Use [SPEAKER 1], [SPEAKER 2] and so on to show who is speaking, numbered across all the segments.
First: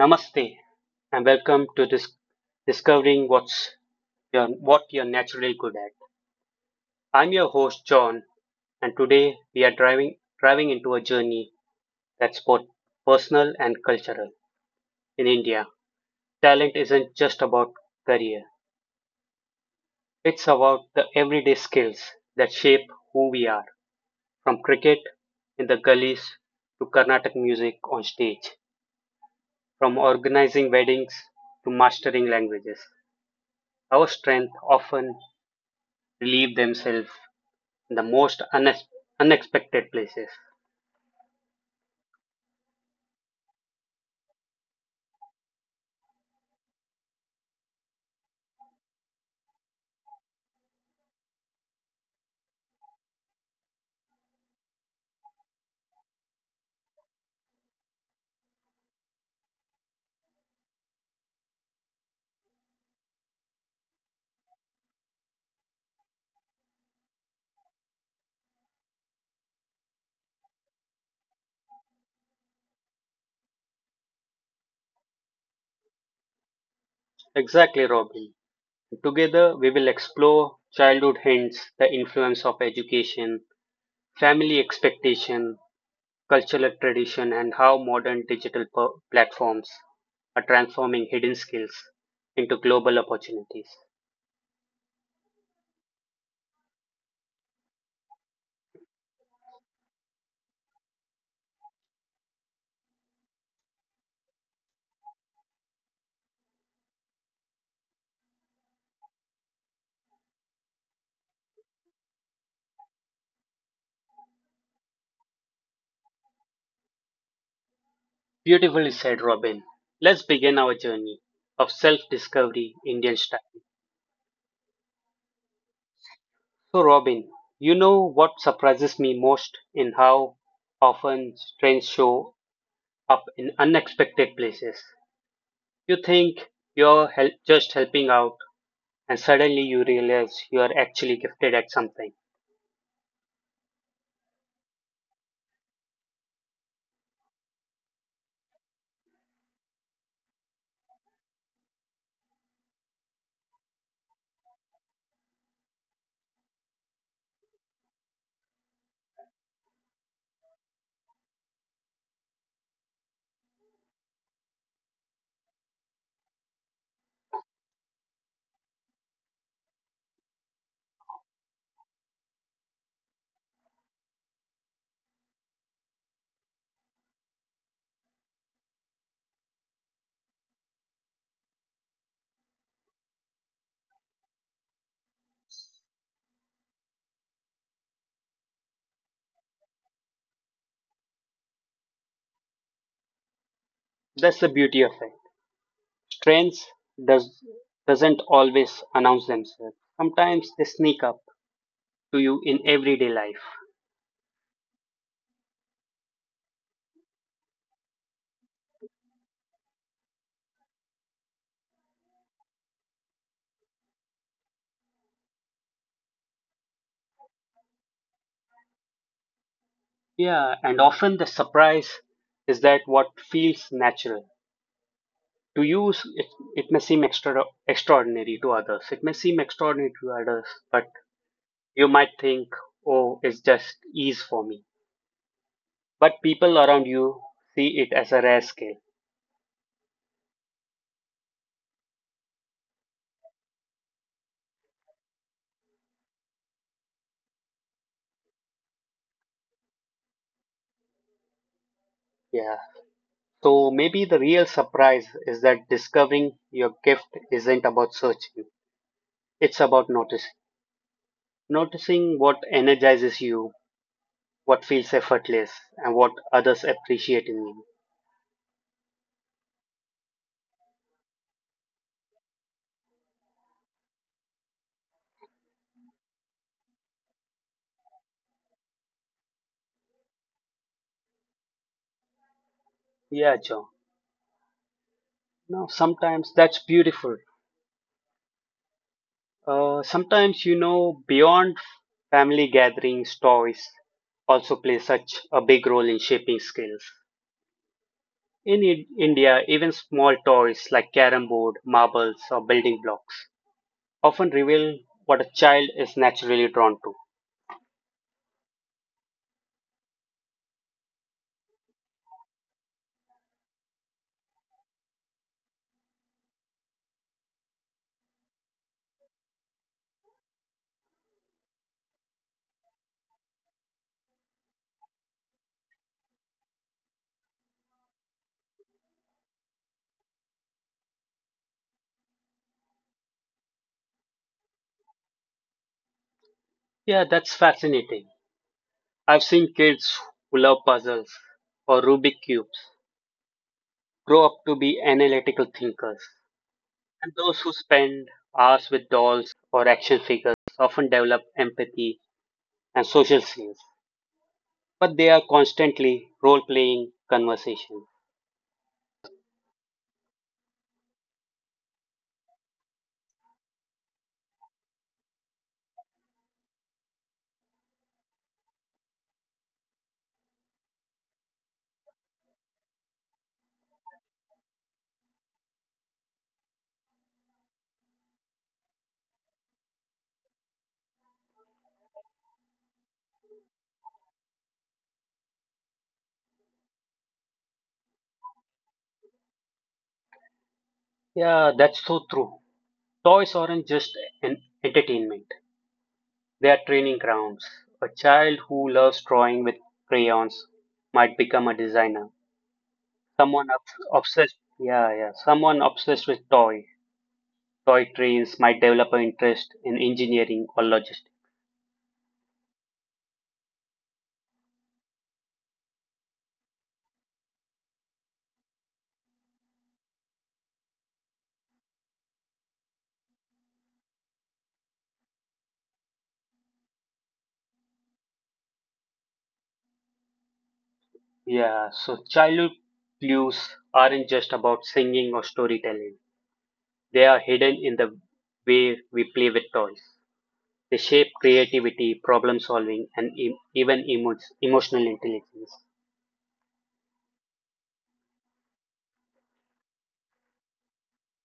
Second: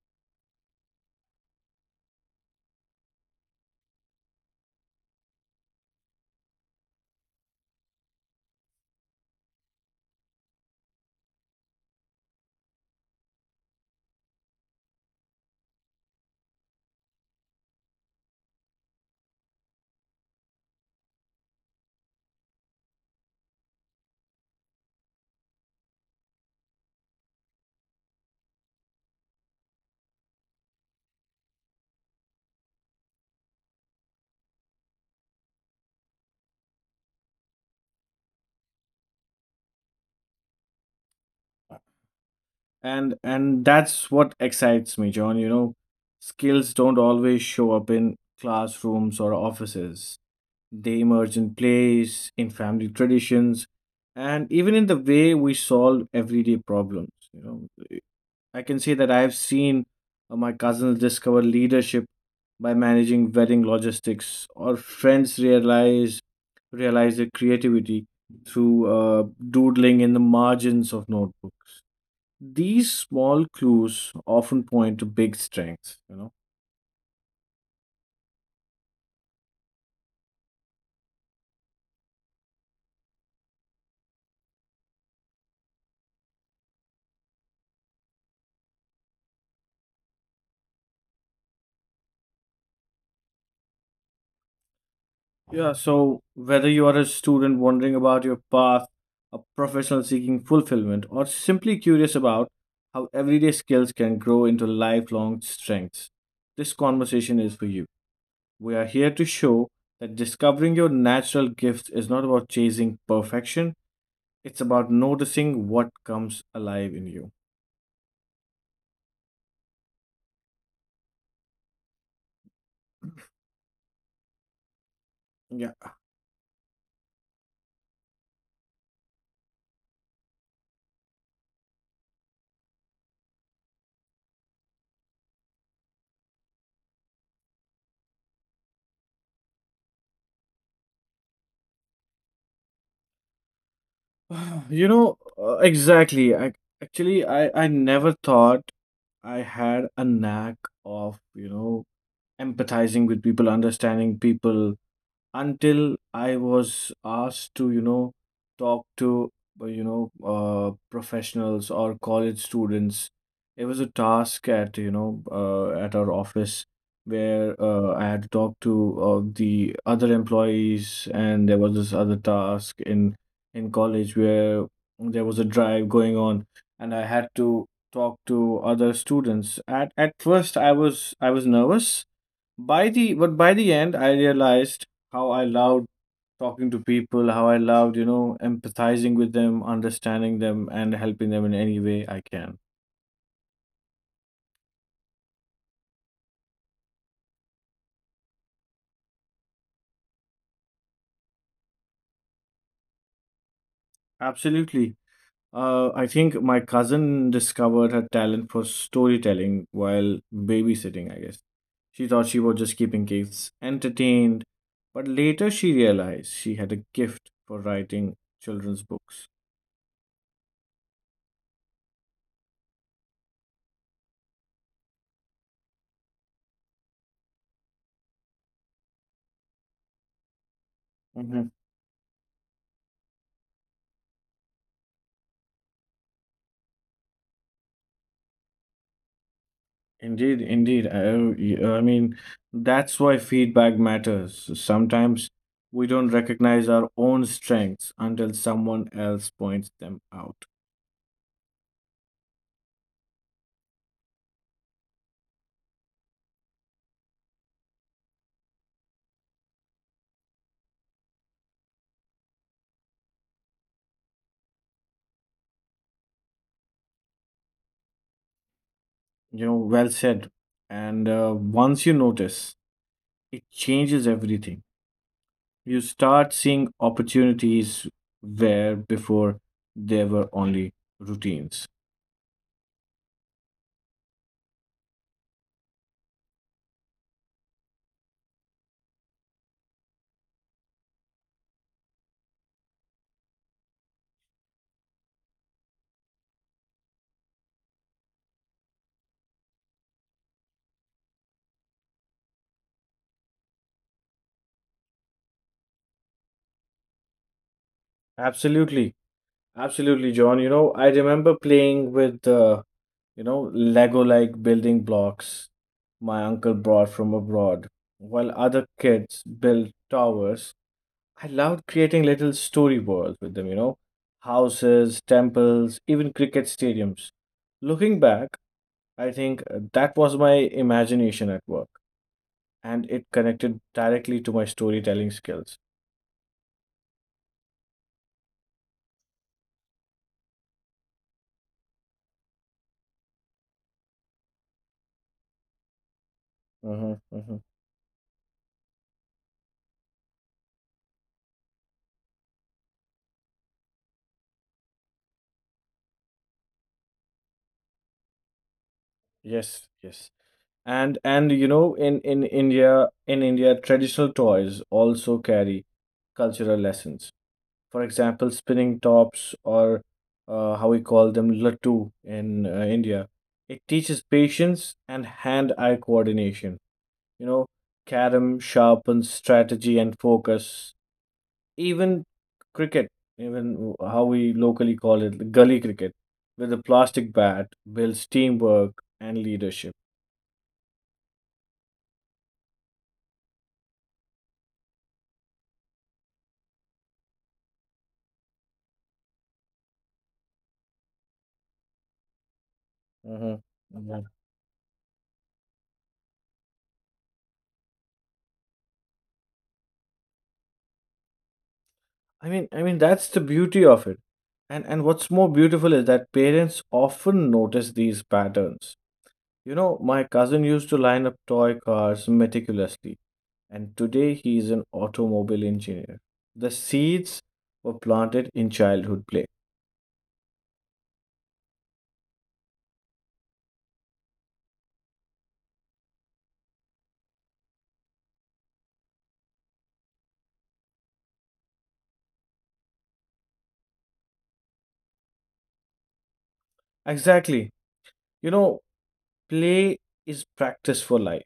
[SPEAKER 1] Namaste, and welcome to this discovering what you're naturally good at. I'm your host John, and today we are driving into a journey that's both personal and cultural. In India, talent isn't just about career; it's about the everyday skills that shape who we are. From cricket in the gullies to Carnatic music on stage, from organizing weddings to mastering languages, our strengths often relieve themselves the most unexpected places.
[SPEAKER 2] And that's what excites me, John. Skills don't always show up in classrooms or offices. They emerge in plays, in family traditions, and even in the way we solve everyday problems. I can say that I've seen my cousins discover leadership by managing wedding logistics, or friends realize their creativity through doodling in the margins of notebooks. These small clues often point to big strengths.
[SPEAKER 1] Exactly, Robin. Together, we will explore childhood hints, the influence of education, family expectation, cultural tradition, and how modern digital platforms are transforming hidden skills into global opportunities.
[SPEAKER 2] Yeah, so whether you are a student wondering about your path, a professional seeking fulfillment, or simply curious about how everyday skills can grow into lifelong strengths, this conversation is for you. We are here to show that discovering your natural gifts is not about chasing perfection; it's about noticing what comes alive in you.
[SPEAKER 1] Beautifully said, Robin. Let's begin our journey of self discovery Indian style.
[SPEAKER 2] Yeah.
[SPEAKER 1] So, Robin, you know what surprises me most in how often strange show up in unexpected places. You think you're just helping out, and suddenly you realize you are actually gifted at something.
[SPEAKER 2] Exactly. I never thought I had a knack of, empathizing with people, understanding people, until I was asked to, talk to, professionals or college students. It was a task at, at our office, where I had to talk to the other employees, and there was this other task in college where there was a drive going on, and I had to talk to other students. At first, I was nervous by the but by the end I realized how I loved talking to people, how I loved, empathizing with them, understanding them, and helping them in any way I can.
[SPEAKER 1] That's the beauty of it. Strengths does, doesn't always announce themselves. Sometimes they sneak up to you in everyday life.
[SPEAKER 2] Absolutely. I think my cousin discovered her talent for storytelling while babysitting, I guess. She thought she was just keeping kids entertained, but later she realized she had a gift for writing children's books.
[SPEAKER 1] Yeah, and often the surprise is that what feels natural. To you, it, it may seem extraordinary to others. It may seem extraordinary to others, but
[SPEAKER 2] Mhm.
[SPEAKER 1] you might think, oh, it's just ease for me, but people around you see it as a rare skill.
[SPEAKER 2] Indeed, indeed. I mean, that's why feedback matters. Sometimes we don't recognize our own strengths until someone else points them out.
[SPEAKER 1] Yeah. So maybe the real surprise is that discovering your gift isn't about searching, it's about noticing. Noticing what energizes you, what feels effortless, and what others appreciate in you.
[SPEAKER 2] Well said. And once you notice, it changes everything. You start seeing opportunities where before there were only routines.
[SPEAKER 1] Yeah, John. Now, sometimes that's beautiful. Sometimes, you know, beyond family gatherings, toys also play such a big role in shaping skills. In India, even small toys like carom board, marbles, or building blocks often reveal what a child is naturally drawn to.
[SPEAKER 2] Absolutely. Absolutely, John. I remember playing with Lego like building blocks my uncle brought from abroad, while other kids built towers. I loved creating little story worlds with them, houses, temples, even cricket stadiums. Looking back, I think that was my imagination at work, and it connected directly to my storytelling skills.
[SPEAKER 1] Yeah, that's fascinating. I've seen kids who love puzzles or Rubik cubes grow up to be analytical thinkers,
[SPEAKER 2] Hmm.
[SPEAKER 1] and
[SPEAKER 2] Hmm.
[SPEAKER 1] those who spend hours with dolls or action figures often develop empathy and social skills. But they are constantly role-playing conversations.
[SPEAKER 2] Yes, yes. And in India, traditional toys also carry cultural lessons. For example, spinning tops, or how we call them, lattu in India. It teaches patience and hand-eye coordination. You know, carom sharpens strategy and focus. Even cricket, even how we locally call it, gully cricket, with a plastic bat, builds teamwork and leadership.
[SPEAKER 1] Yeah, that's so true. Toys aren't just an entertainment. They are training grounds. A child who loves drawing with crayons might become a designer.
[SPEAKER 2] Mhm,
[SPEAKER 1] Someone
[SPEAKER 2] mhm.
[SPEAKER 1] obsessed, yeah, yeah, someone obsessed with toy trains might develop an interest in engineering or logistics.
[SPEAKER 2] I mean, that's the beauty of it. And what's more beautiful is that parents often notice these patterns. My cousin used to line up toy cars meticulously, and today he is an automobile engineer. The seeds were planted in childhood play.
[SPEAKER 1] Yeah, so childhood clues aren't just about singing or storytelling. They are hidden in the way we play with toys. They shape creativity, problem solving, and emotional intelligence.
[SPEAKER 2] Exactly. You know, play is practice for life.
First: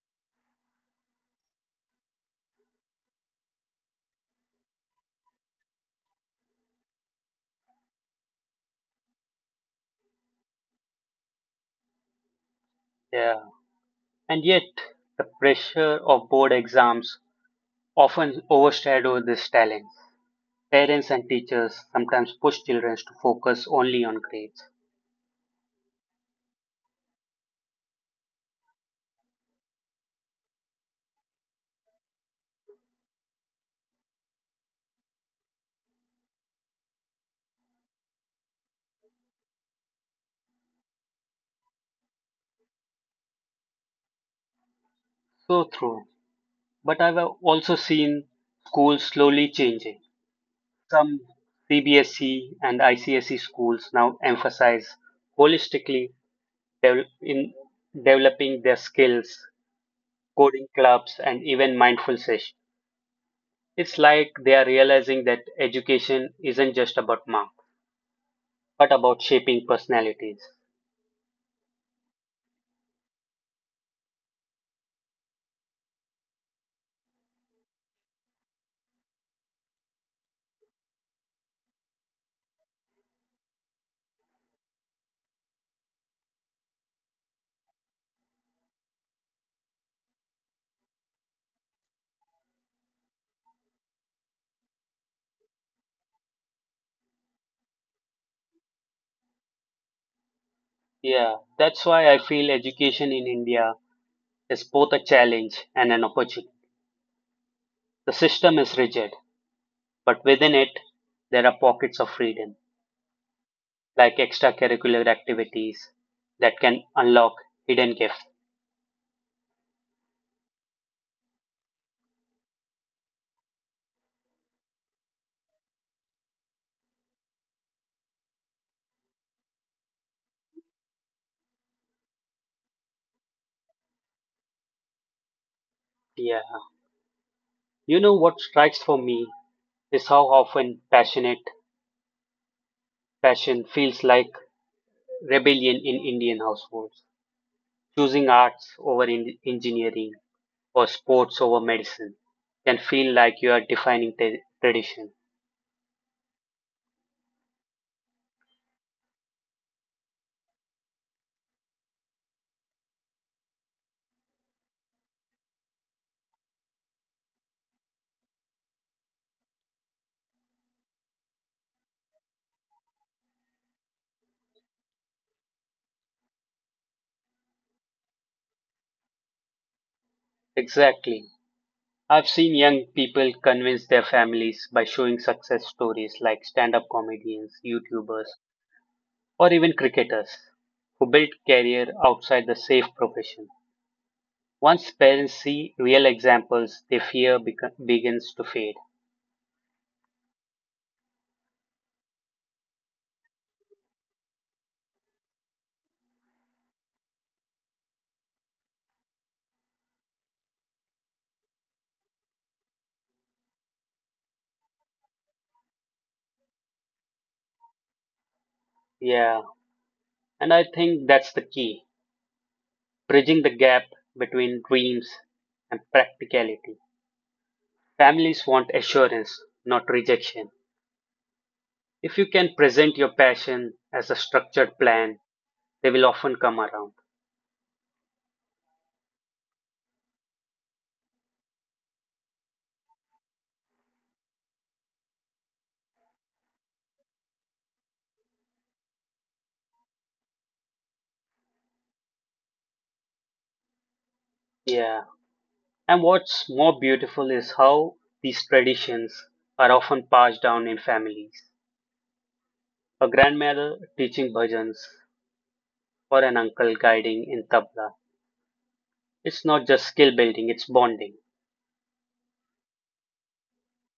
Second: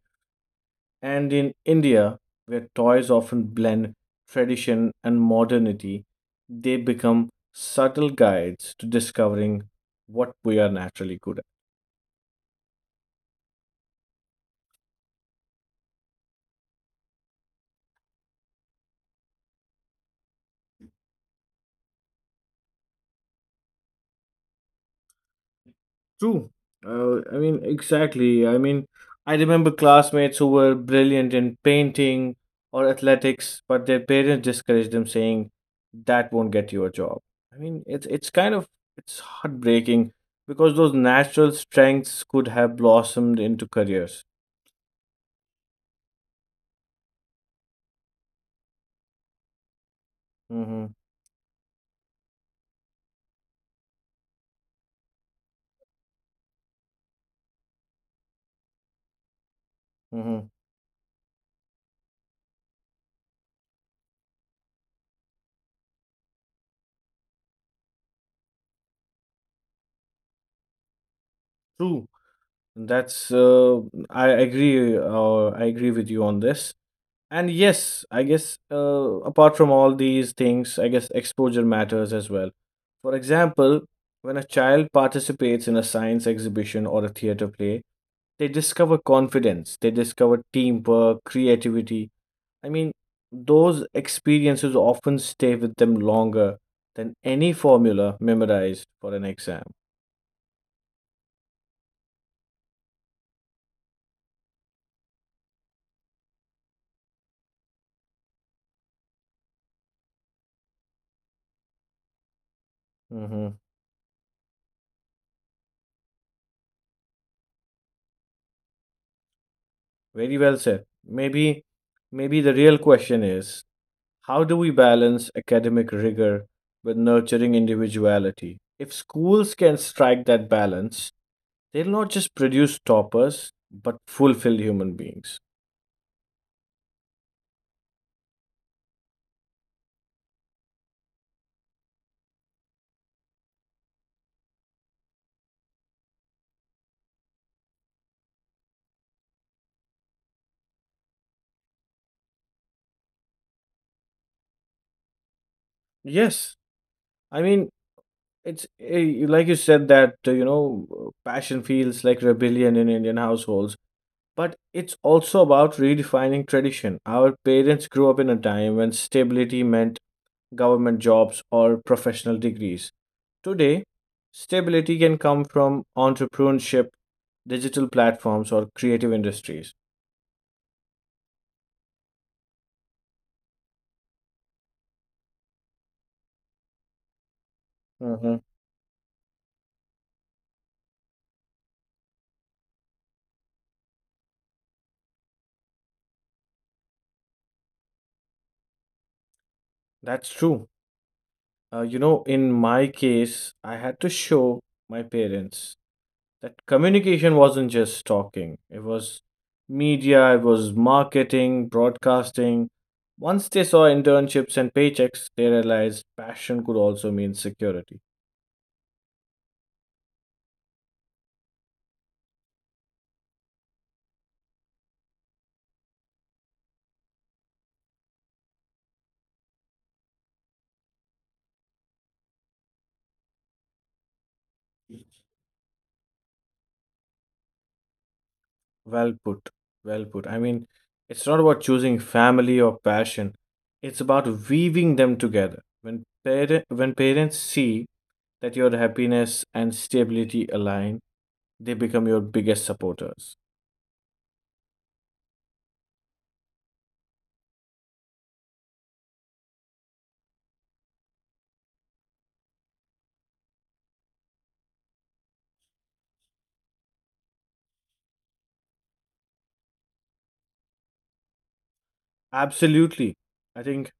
[SPEAKER 2] And in India, where toys often blend tradition and modernity, they become subtle guides to discovering what we are naturally good.
[SPEAKER 1] Yeah. And yet, the pressure of board exams often overshadow this talent. Parents and teachers sometimes push children to focus only on grades.
[SPEAKER 2] True. I mean, exactly. I mean, I remember classmates who were brilliant in painting or athletics, but their parents discouraged them, saying, "That won't get you a job." I mean, it's kind of it's heartbreaking, because those natural strengths could have blossomed into careers.
[SPEAKER 1] So true. But I've also seen schools slowly changing.
[SPEAKER 2] Mm-hmm.
[SPEAKER 1] Some CBSE and ICSE schools now emphasize holistically devel- in developing their skills,
[SPEAKER 2] Mm-hmm.
[SPEAKER 1] coding clubs, and even mindful sessions. It's like they are realizing that education isn't just about marks, but about shaping personalities.
[SPEAKER 2] True. That's I agree. I agree with you on this. And yes, I guess apart from all these things, I guess exposure matters as well. For example, when a child participates in a science exhibition or a theater play, they discover confidence, they discover teamwork, creativity. I mean, those experiences often stay with them longer than any formula memorized for an exam.
[SPEAKER 1] Yeah, that's why I feel education in India is both a challenge and an opportunity. The system is rigid, but within it, there are pockets of freedom,
[SPEAKER 2] Hmm.
[SPEAKER 1] like extracurricular activities that can unlock hidden gifts.
[SPEAKER 2] Very well said. Maybe the real question is: how do we balance academic rigor with nurturing individuality? If schools can strike that balance, they'll not just produce toppers, but fulfilled human beings.
[SPEAKER 1] Yeah, you know what strikes for me is how often passion feels like rebellion in Indian households, choosing arts over engineering for sports over medicine can feel like you are defining tradition.
[SPEAKER 2] Yes, I mean, it's like you said, that, passion feels like rebellion in Indian households, but it's also about redefining tradition. Our parents grew up in a time when stability meant government jobs or professional degrees. Today, stability can come from entrepreneurship, digital platforms, or creative industries.
[SPEAKER 1] Exactly. I've seen young people convince their families by showing success stories like stand up comedians, YouTubers,
[SPEAKER 2] Mhm.
[SPEAKER 1] or even cricketers who built career outside the safe profession. Once parents see real examples, their fear begins to fade.
[SPEAKER 2] That's true. In my case, I had to show my parents that communication wasn't just talking; it was media, it was marketing, broadcasting. Once they saw internships and paychecks, they realized passion could also mean security.
[SPEAKER 1] Yeah, and I think that's the key bridging the gap between dreams and practicality. Families want assurance, not rejection. If you can present your passion as a structured plan, they will often come around.
[SPEAKER 2] Well put, well put. I mean, it's not about choosing family or passion. It's about weaving them together. When parents see that your happiness and stability align, they become your biggest supporters.
[SPEAKER 1] Yeah. And what's more beautiful is how these traditions are often passed down in families. A grandmother teaching bhajans or an uncle guiding in tabla. It's not just skill building, it's bonding.
[SPEAKER 2] Absolutely. I think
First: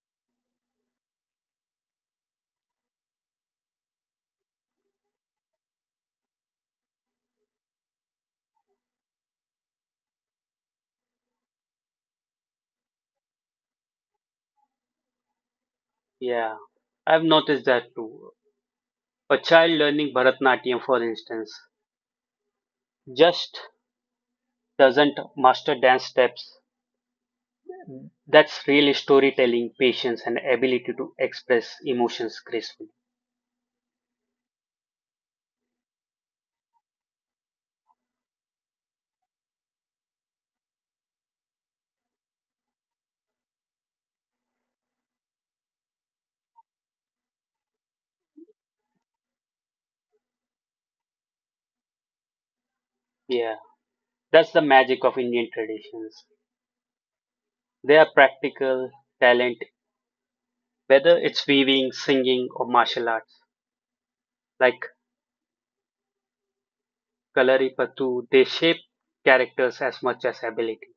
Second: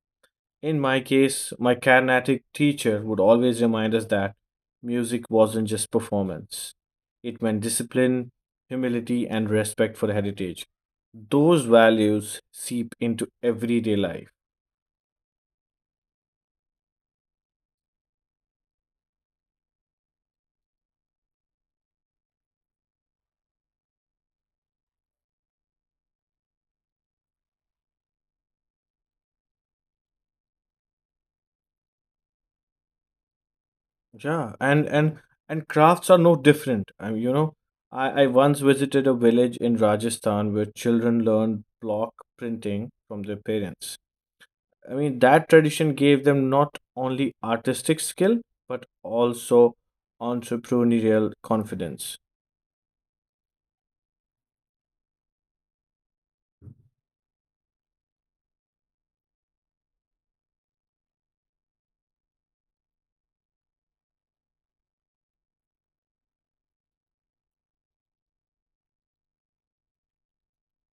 [SPEAKER 2] in my case, my Carnatic teacher would always remind us that music wasn't just performance. It meant discipline, humility, and respect for heritage. Those values seep into everyday life.
[SPEAKER 1] Yeah. I've noticed that too. A child learning Bharatnatyam, for instance, just doesn't master dance steps. That's real storytelling, patience, and ability to express emotions gracefully.
[SPEAKER 2] Yeah, and crafts are no different. I mean, I once visited a village in Rajasthan where children learned block printing from their parents. I mean, that tradition gave them not only artistic skill, but also entrepreneurial confidence.
[SPEAKER 1] Yeah, that's the magic of Indian traditions. They are practical talent, whether it's weaving, singing, or martial arts. Like Kalaripattu, they shape characters as much as ability.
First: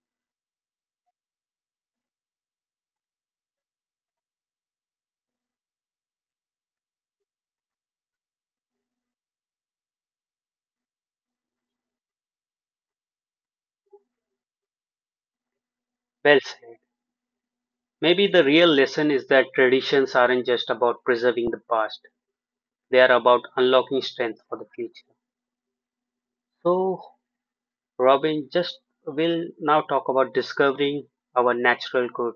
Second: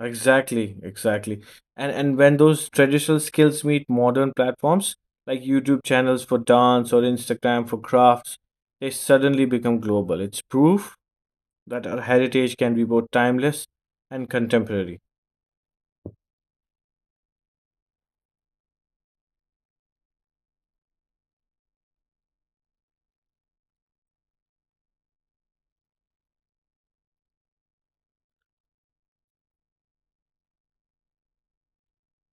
[SPEAKER 2] Exactly, exactly. And when those traditional skills meet modern platforms like YouTube channels for dance or Instagram for crafts, they suddenly become global. It's proof that our heritage can be both timeless and contemporary.
[SPEAKER 1] Well said. Maybe the real lesson is that traditions aren't just about preserving the past, they are about unlocking strength for the future. So, Robin, just will now talk about discovering our natural good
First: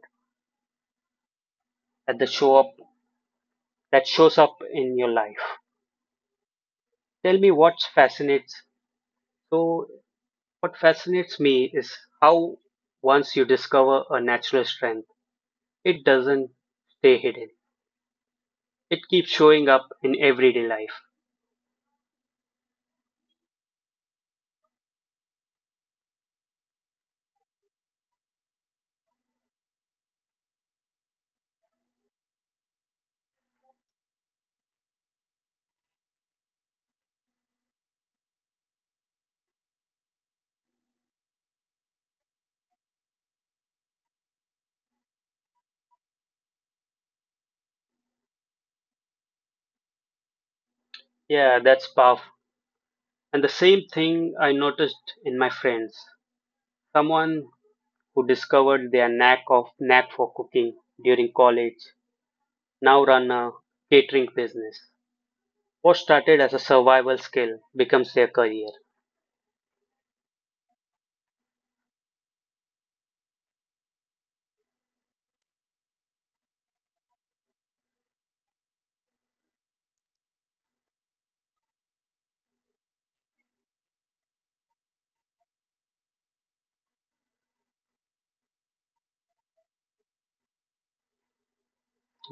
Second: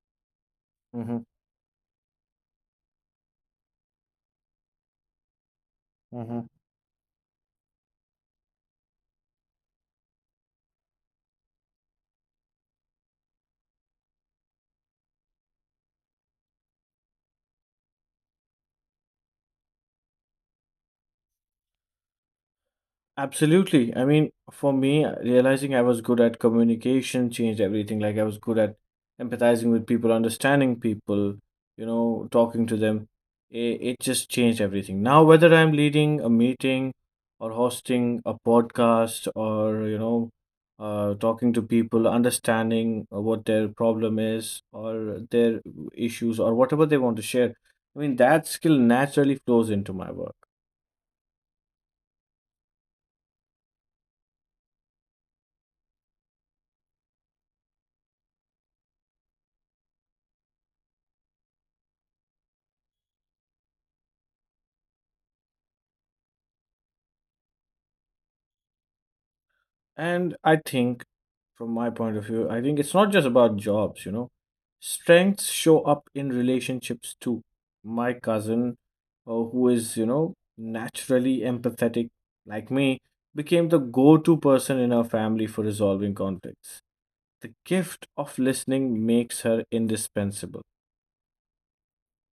[SPEAKER 2] Hmm.
[SPEAKER 1] that the show up that shows up in your life.
[SPEAKER 2] Hmm.
[SPEAKER 1] Tell me what fascinates. So what fascinates me is how once you discover a natural strength, it doesn't stay hidden. It keeps showing up in everyday life.
[SPEAKER 2] Absolutely. I mean, for me, realizing I was good at communication changed everything. Like, I was good at empathizing with people, understanding people, talking to them. It just changed everything. Now, whether I'm leading a meeting, or hosting a podcast, or, talking to people, understanding what their problem is, or their issues, or whatever they want to share, I mean, that skill naturally flows into my work.
[SPEAKER 1] Yeah, that's powerful. And the same thing I noticed in my friends. Someone who discovered their knack for cooking during college now run a catering business. What started as a survival skill becomes their career.
[SPEAKER 2] And I think, from my point of view, I think it's not just about jobs. Strengths show up in relationships too. My cousin, who is, naturally empathetic like me, became the go to person in our family for resolving conflicts. The gift of listening makes her indispensable.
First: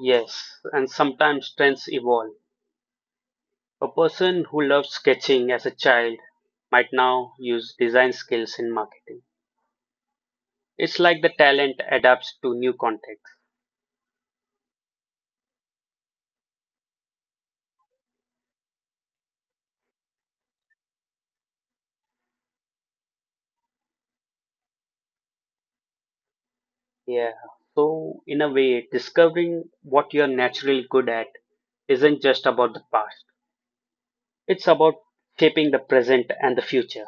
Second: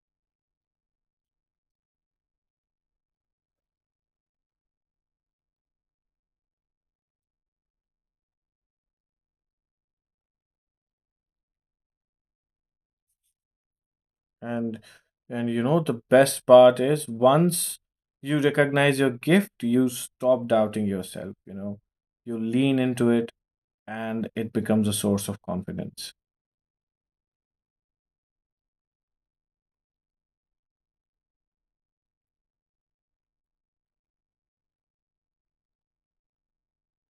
[SPEAKER 1] Yes, and sometimes trends evolve. A person who loved sketching as a child might now use design skills in marketing. It's like the talent adapts to new contexts.
[SPEAKER 2] And and the best part is, once you recognize your gift, you stop doubting yourself, you know. You lean into it, and it becomes a source of confidence.
[SPEAKER 1] Yeah. So, in a way, discovering what you're naturally good at isn't just about the past, it's about shaping the present and the future.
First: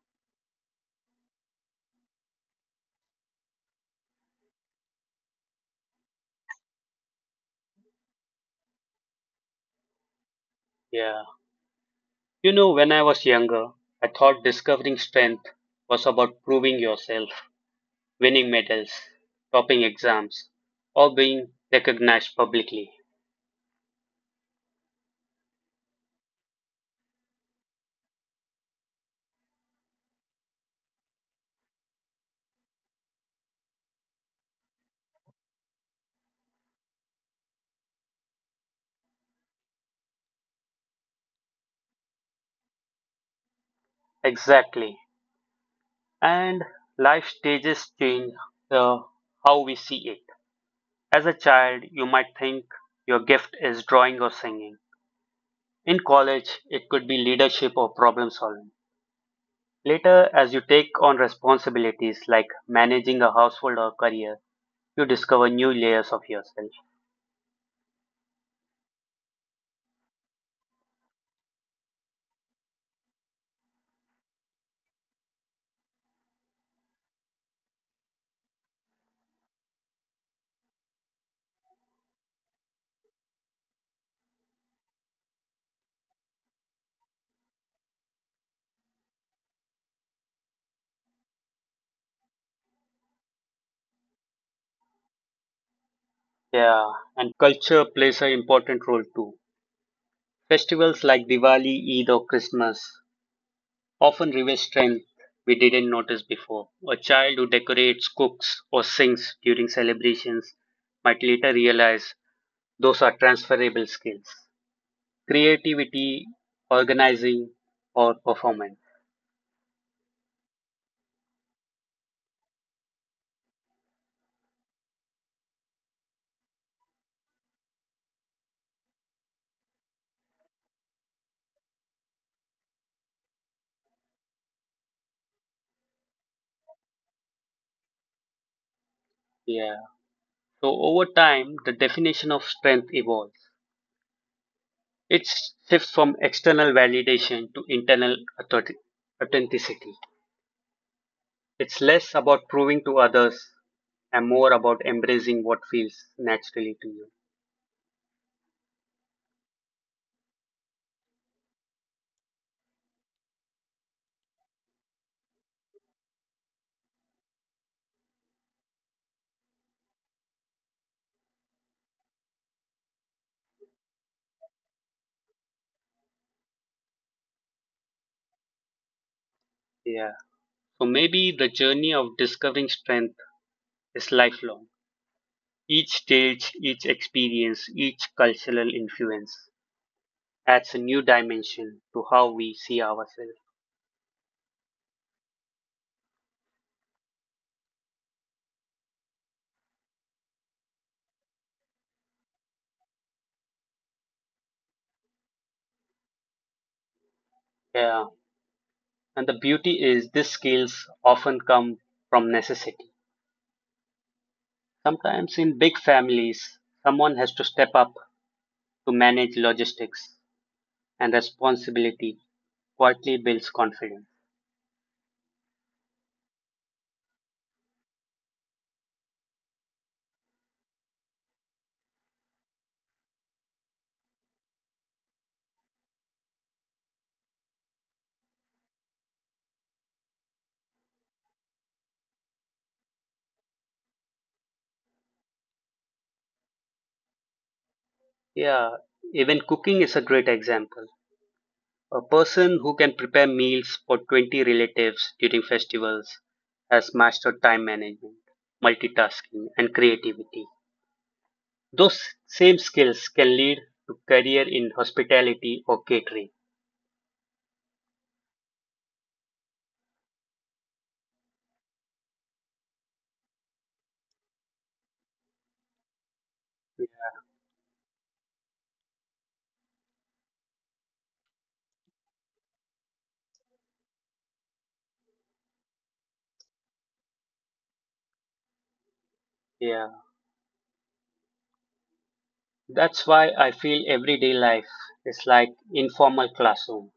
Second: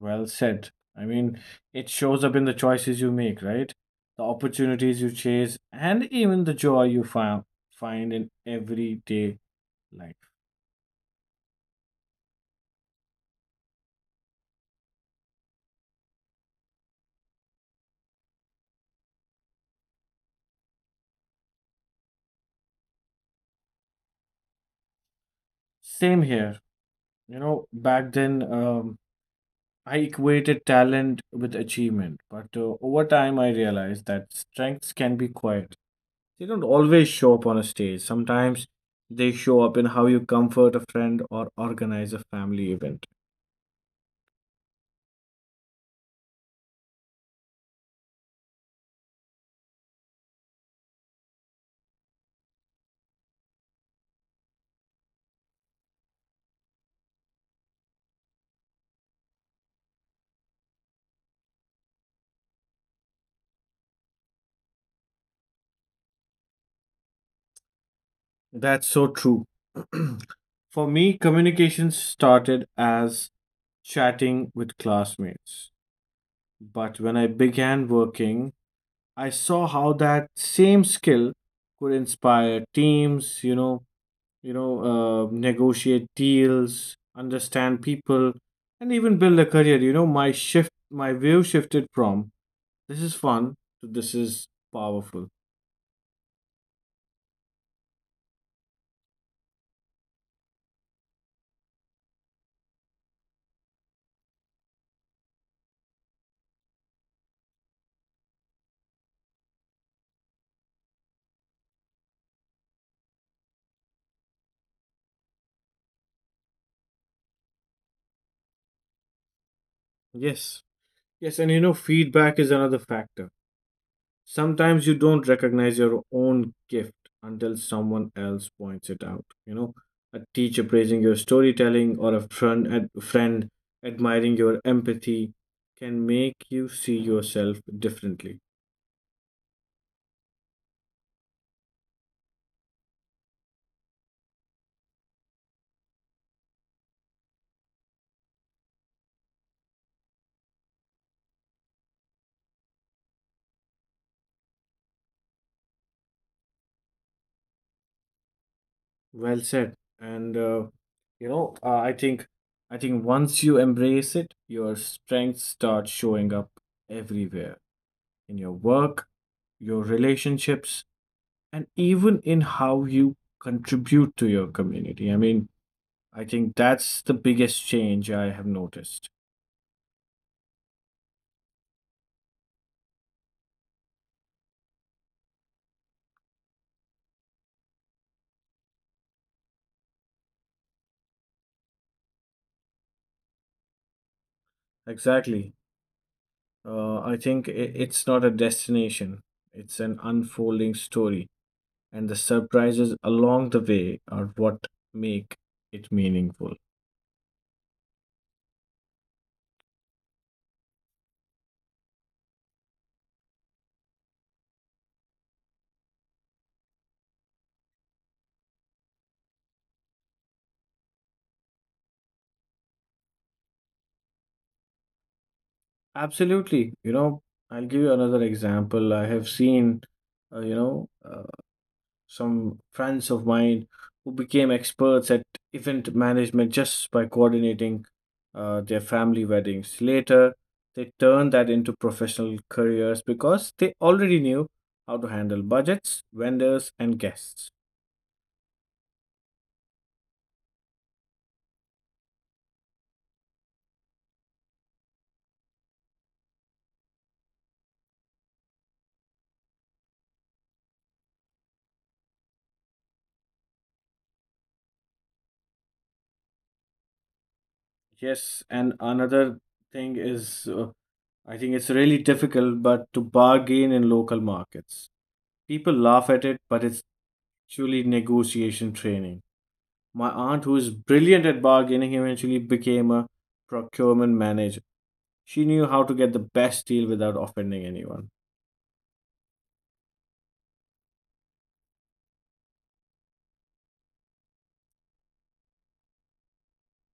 [SPEAKER 2] Well said. I mean, it shows up in the choices you make, right? The opportunities you chase, and even the joy you find in everyday life.
[SPEAKER 1] Yeah. You know, when I was younger, I thought discovering strength was about proving yourself winning medals, topping exams, or being recognized publicly.
[SPEAKER 2] Same here. Back then, I equated talent with achievement, but over time, I realized that strengths can be quiet. They don't always show up on a stage. Sometimes they show up in how you comfort a friend or organize a family event.
[SPEAKER 1] Exactly. And life stages change the how we see it. As a child, you might think your gift is drawing or singing. In college, it could be leadership or problem solving. Later, as you take on responsibilities like managing a household or career, you discover new layers of yourself.
[SPEAKER 2] That's so true. For me, communication started as chatting with classmates. But when I began working, I saw how that same skill could inspire teams, negotiate deals, understand people, and even build a career. My view shifted from "this is fun" to "this is powerful."
[SPEAKER 1] Yeah, and culture plays an important role too. Festivals like Diwali, Eid, or Christmas often reveals strength we didn't notice before. A child who decorates, cooks, or sings during celebrations might later realize those are transferable skills. Creativity, organizing, or performance.
[SPEAKER 2] Yes. Yes, and feedback is another factor. Sometimes you don't recognize your own gift until someone else points it out. A teacher praising your storytelling, or a friend admiring your empathy, can make you see yourself differently.
[SPEAKER 1] Yeah. So over time, the definition of strength evolves. It shifts from external validation to internal authenticity. It's less about proving to others and more about embracing what feels naturally to you.
[SPEAKER 2] Well said. And you know, uh, I think, I think once you embrace it, your strengths start showing up everywhere: in your work, your relationships, and even in how you contribute to your community. I mean, I think that's the biggest change I have noticed.
[SPEAKER 1] Yeah. So maybe the journey of discovering strength is lifelong. Each stage, each experience, each cultural influence adds a new dimension to how we see ourselves.
[SPEAKER 2] Exactly. I think it's not a destination, it's an unfolding story, and the surprises along the way are what make it meaningful.
[SPEAKER 1] Yeah. And the beauty is these skills often come from necessity. Sometimes in big families, someone has to step up to manage logistics and responsibility quietly builds confidence.
[SPEAKER 2] Absolutely. I'll give you another example. I have seen, uh, you know, uh, some friends of mine who became experts at event management just by coordinating their family weddings. Later, they turned that into professional careers, because they already knew how to handle budgets, vendors, and guests.
[SPEAKER 1] Yeah, even cooking is a great example. A person who can prepare meals for 20 relatives during festivals has mastered time management, multitasking, and creativity. Those same skills can lead to career in hospitality or catering.
[SPEAKER 2] Yes, and another thing is, I think it's really difficult, but to bargain in local markets. People laugh at it, but it's actually negotiation training. My aunt, who is brilliant at bargaining, eventually became a procurement manager. She knew how to get the best deal without offending anyone.
[SPEAKER 1] Yeah, that's why I feel everyday life is like informal classroom.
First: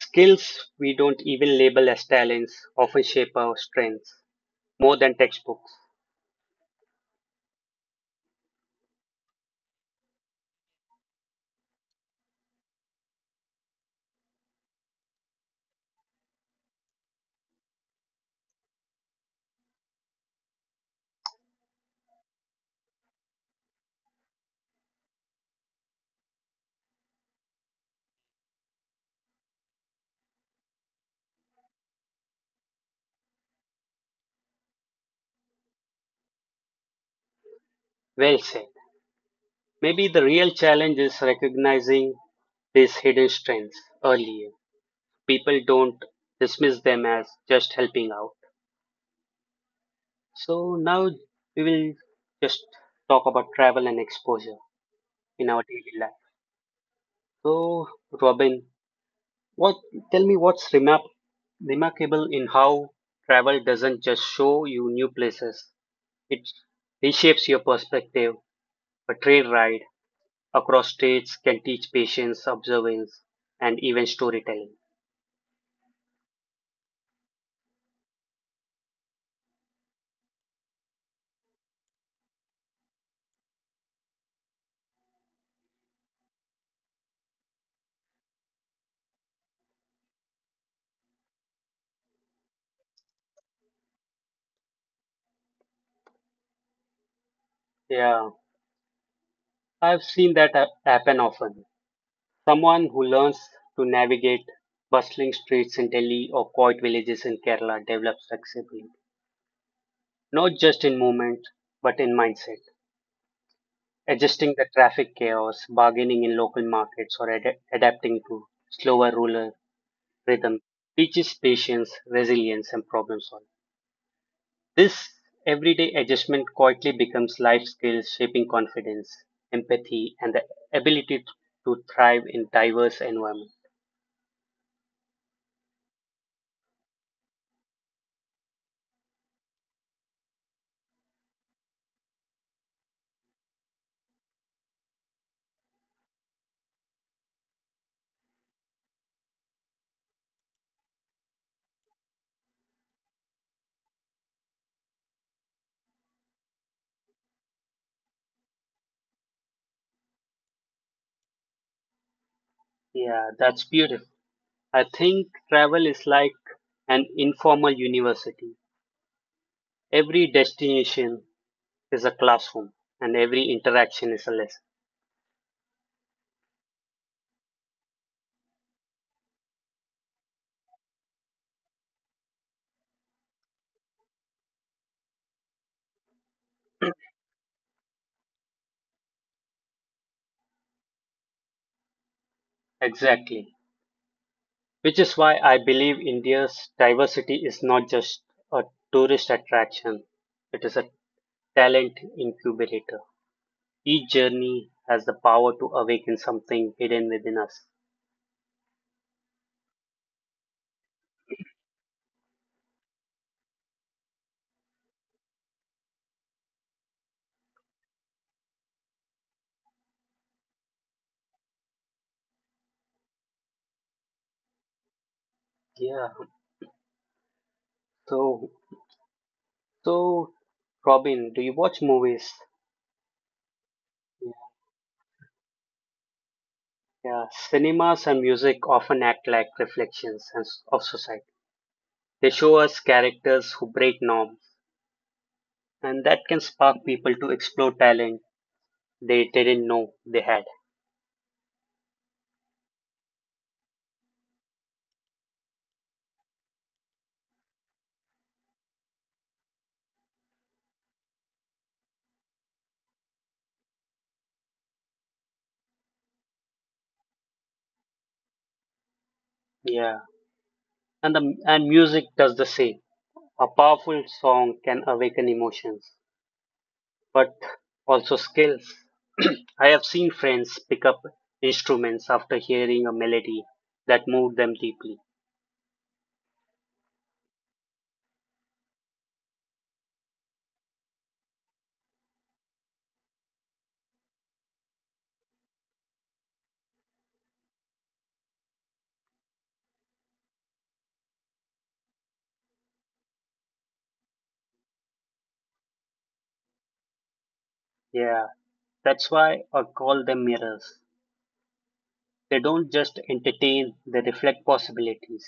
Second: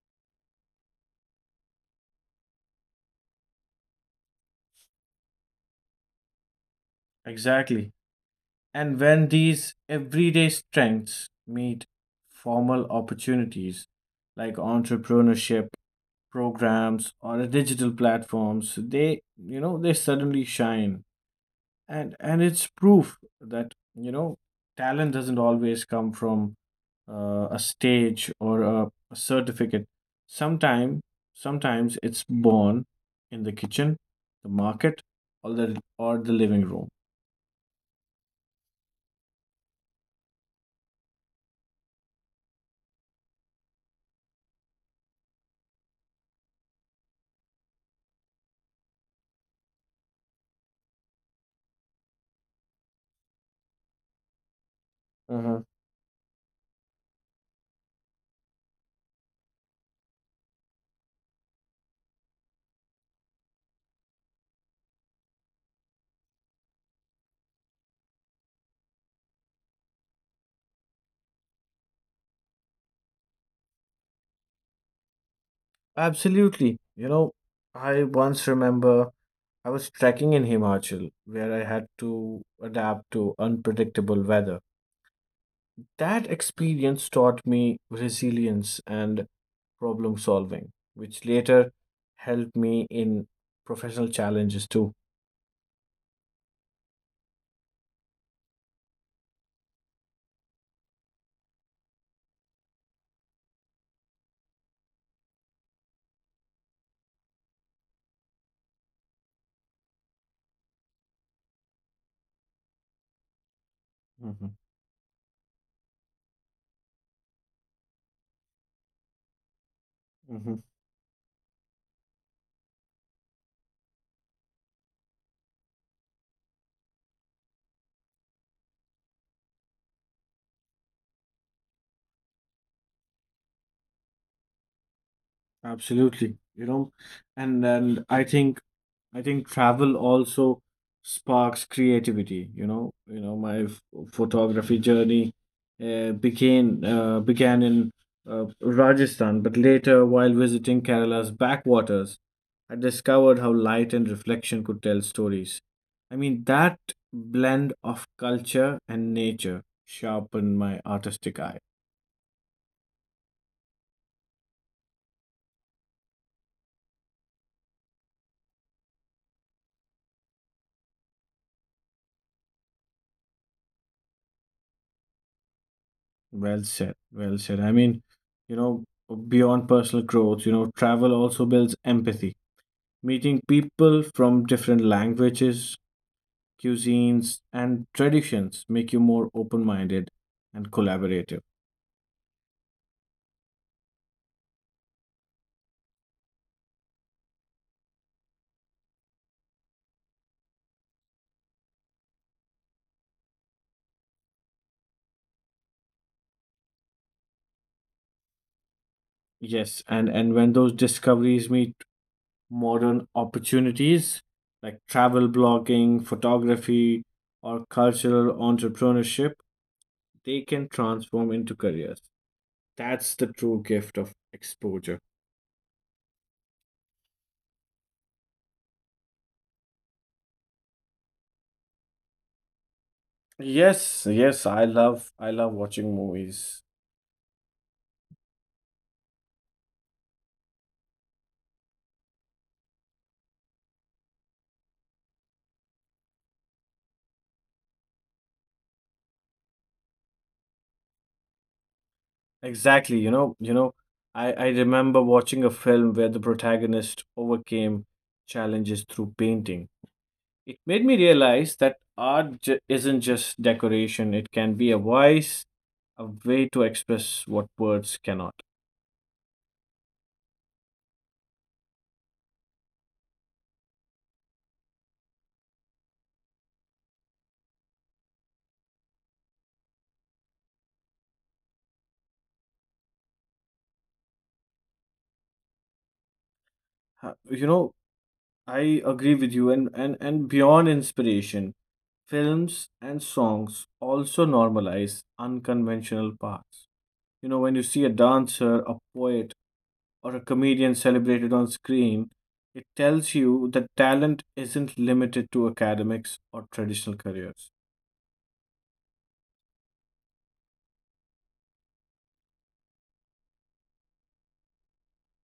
[SPEAKER 1] Skills we don't even label as talents often shape our strengths more than textbooks.
[SPEAKER 2] Exactly. And when these everyday strengths meet formal opportunities like entrepreneurship programs or digital platforms, they suddenly shine. And it's proof that talent doesn't always come from a stage or a certificate. Sometime sometimes it's born in the kitchen, the market, or the living room.
[SPEAKER 1] Well said. Maybe the real challenge is recognizing these hidden strengths earlier, people don't dismiss them as just helping out. So now we will just talk about travel and exposure in
[SPEAKER 2] Mm-hmm.
[SPEAKER 1] our daily life. So Robin, what tell me what's remarkable in how travel doesn't just show you new places. It reshapes your perspective. A train ride across states can teach patience, observance, and even storytelling.
[SPEAKER 2] Absolutely. I once remember, I was trekking in Himachal, where I had to adapt to unpredictable weather. That experience taught me resilience and problem solving, which later helped me in professional challenges too.
[SPEAKER 1] Yeah, I've seen that happen often. Someone who learns to navigate bustling streets in Delhi or quiet villages in Kerala develops flexibility, not just in movement, but in mindset,
[SPEAKER 2] Mm-hmm.
[SPEAKER 1] adjusting the traffic chaos, bargaining in local markets, or adapting to slower rural
[SPEAKER 2] Mm-hmm.
[SPEAKER 1] rhythm teaches patience, resilience, and problem solving. This everyday adjustment quietly becomes life skills, shaping confidence, empathy, and the ability to thrive in diverse environments.
[SPEAKER 2] Absolutely. You know, and I think travel also sparks creativity. My photography journey began in Rajasthan, but later, while visiting Kerala's backwaters, I discovered how light and reflection could tell stories. I mean, that blend of culture and nature sharpened my artistic eye.
[SPEAKER 1] Yeah, that's beautiful. I think travel is like an informal university. Every destination is a classroom and every interaction is a lesson.
[SPEAKER 2] Well said, well said. I mean, you know, beyond personal growth, travel also builds empathy. Meeting people from different languages, cuisines, and traditions make you more open minded and collaborative.
[SPEAKER 1] Exactly. Which is why I believe India's diversity is not just a tourist attraction, it is a talent incubator. Each journey has the power to awaken something hidden within us.
[SPEAKER 2] Yes, and when those discoveries meet modern opportunities like travel blogging, photography, or cultural entrepreneurship, they can transform into careers. That's the true gift of exposure.
[SPEAKER 1] Yeah. So, so, Robin, do you watch movies?
[SPEAKER 2] Yes, yes, I love watching movies.
[SPEAKER 1] Yeah, cinemas and music often act like reflections of society. They show us characters who break norms, and that can spark people to explore talent they didn't know they had.
[SPEAKER 2] Exactly, I remember watching a film where the protagonist overcame challenges through painting. It made me realize that art j isn't just decoration; it can be a voice, a way to express what words cannot.
[SPEAKER 1] Yeah, and music does the same. A powerful song can awaken emotions, but also skills. I have seen friends pick up instruments after hearing a melody that moved them deeply.
[SPEAKER 2] Ha- You know, I agree with you, and, beyond inspiration, films and songs also normalize unconventional paths. When you see a dancer, a poet, or a comedian celebrated on screen, it tells you that talent isn't limited to academics or traditional careers.
[SPEAKER 1] Yeah, that's why I call them mirrors. They don't just entertain, they reflect possibilities.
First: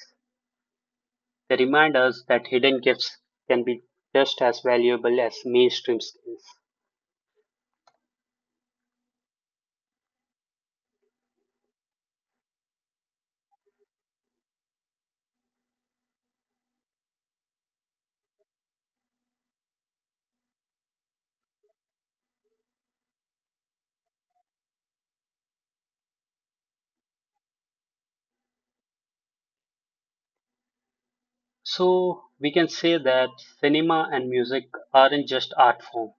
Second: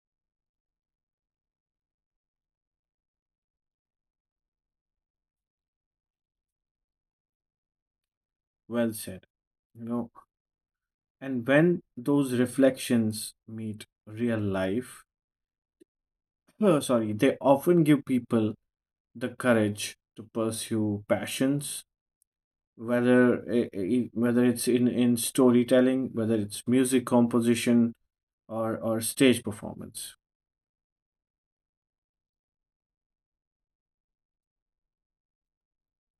[SPEAKER 1] They remind us that hidden gifts can be just as valuable as mainstream skills.
[SPEAKER 2] Well said. You know, and when those reflections meet real life, oh, sorry, they often give people the courage to pursue passions, whether it's in storytelling, whether it's music composition, or stage performance.
[SPEAKER 1] So, we can say that cinema and music aren't just art form,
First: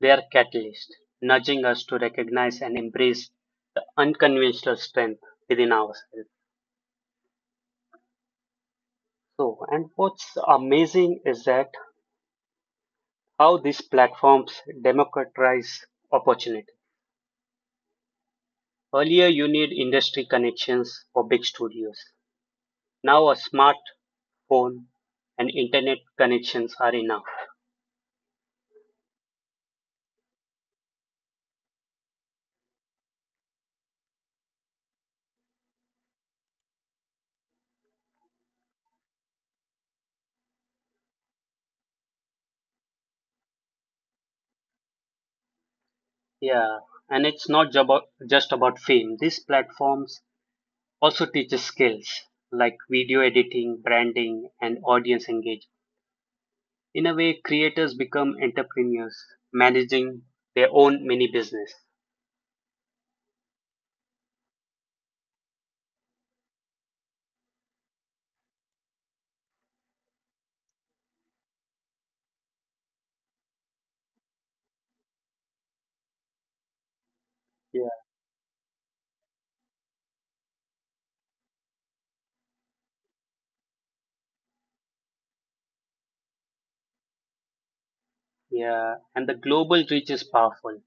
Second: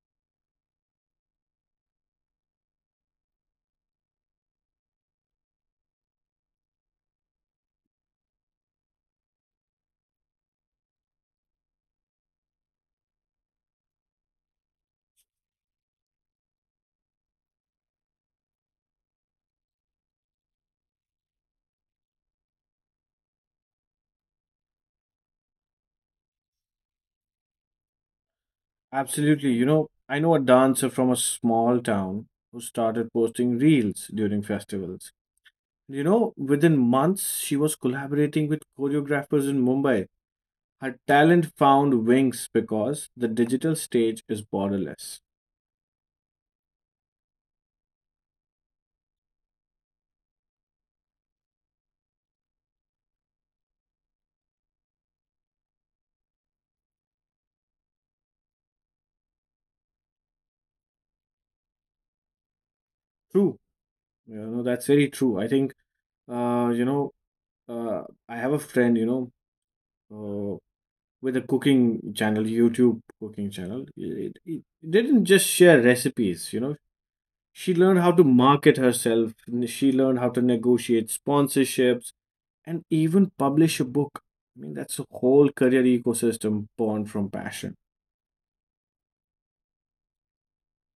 [SPEAKER 1] they are catalysts, nudging us to recognize and embrace the unconventional strength within ourselves. So, and what's amazing is that how these platforms democratize opportunity. Earlier, you need industry connections for big studios. Now a smartphone and internet connections are enough.
[SPEAKER 2] Absolutely. I know a dancer from a small town who started posting reels during festivals. Within months, she was collaborating with choreographers in Mumbai. Her talent found wings because the digital stage is borderless.
[SPEAKER 1] Yeah, and it's not about, just about fame. These platforms also teach skills like video editing, branding, and audience engagement. In a way, creators become entrepreneurs, managing their own mini business.
[SPEAKER 2] True. That's very true. I think, uh, you know, uh, I have a friend, uh, with a cooking channel, YouTube cooking channel. It didn't just share recipes. She
[SPEAKER 1] Yeah,
[SPEAKER 2] learned how to market herself, she learned how to negotiate sponsorships, and even publish a book. I mean, that's a whole career ecosystem born from passion.
[SPEAKER 1] yeah, and the global reach is powerful.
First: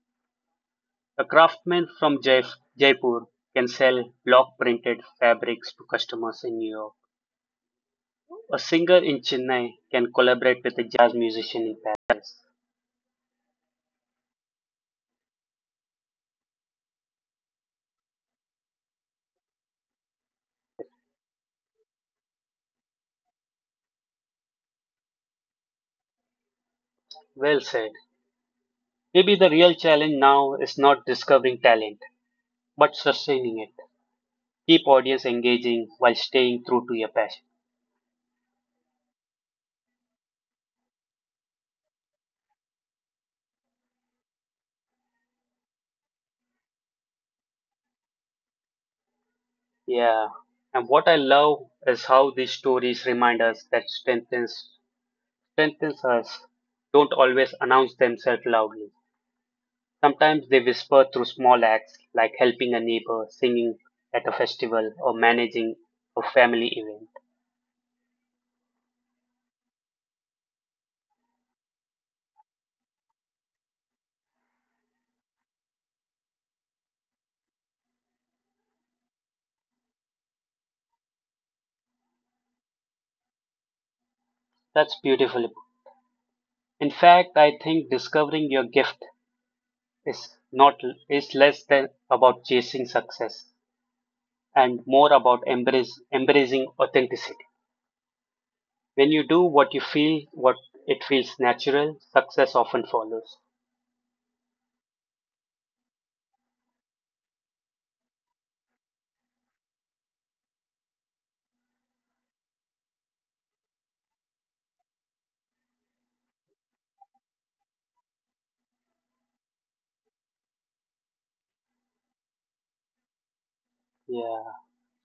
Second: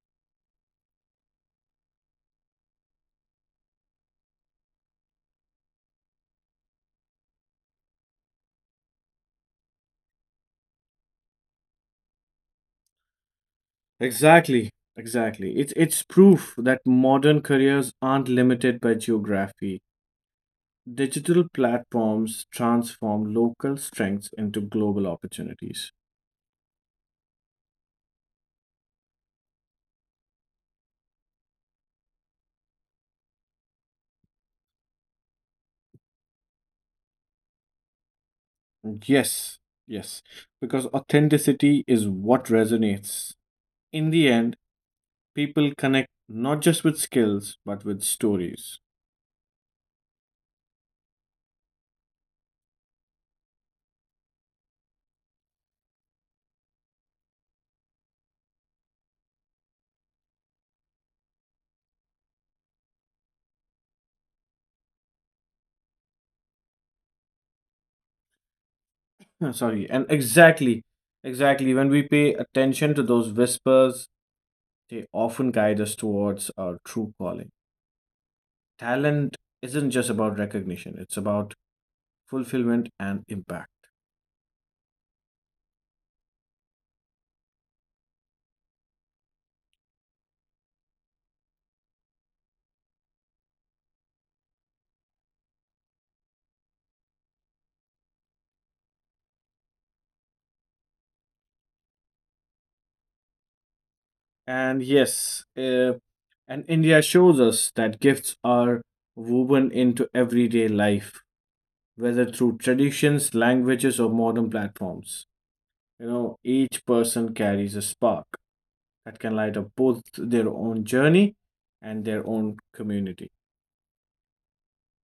[SPEAKER 1] A craftsman from Jaipur can sell block printed fabrics to customers in New York. A singer in Chennai can collaborate with a jazz musician in Paris.
[SPEAKER 2] Exactly, exactly. It's proof that modern careers aren't limited by geography. Digital platforms transform local strengths into global opportunities.
[SPEAKER 1] Well said. Maybe the real challenge now is not discovering talent, but sustaining it. Keep audience engaging while staying true to your passion.
[SPEAKER 2] Yes, yes, because authenticity is what resonates. In the end, people connect not just with skills, but with stories.
[SPEAKER 1] Yeah. And what I love is how these stories remind us that strengthens us don't always announce themselves loudly. Sometimes they whisper through small acts like helping a neighbor, singing at a festival, or managing a family event.
[SPEAKER 2] Sorry, and exactly, exactly. When we pay attention to those whispers, they often guide us towards our true calling. Talent isn't just about recognition; it's about fulfillment and impact.
[SPEAKER 1] That's beautifully. In fact, I think discovering your gift is not is less than about chasing success and more about embracing authenticity. When you do what it feels natural, success often follows.
[SPEAKER 2] And yes, and India shows us that gifts are woven into everyday life, whether through traditions, languages, or modern platforms. Each person carries a spark that can light up both their own journey and their own community.
[SPEAKER 1] Yeah.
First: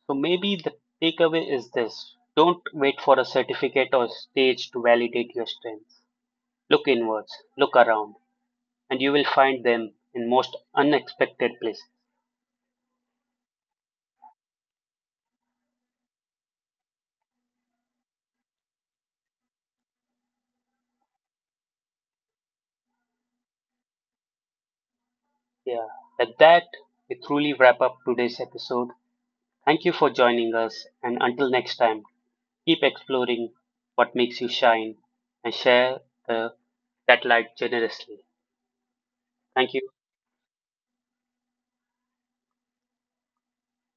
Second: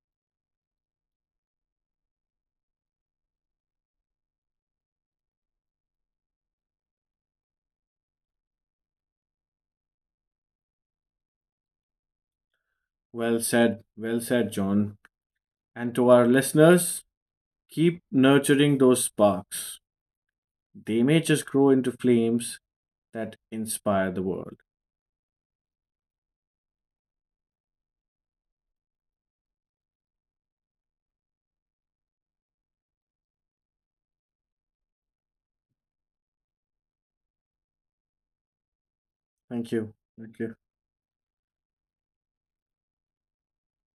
[SPEAKER 1] So maybe the takeaway is this. Don't wait for a certificate or stage to validate your strengths. Look inwards, look around, and you will find them in most unexpected places.
[SPEAKER 2] Well said, John. And to our listeners, keep nurturing those sparks. They may just grow into flames that inspire the world.
[SPEAKER 1] Yeah. At that, we truly wrap up today's episode. Thank you for joining us, and until next time, keep exploring what makes you shine and share the, that light generously.
[SPEAKER 2] Thank
[SPEAKER 1] Thank you.
[SPEAKER 2] you. Thank you.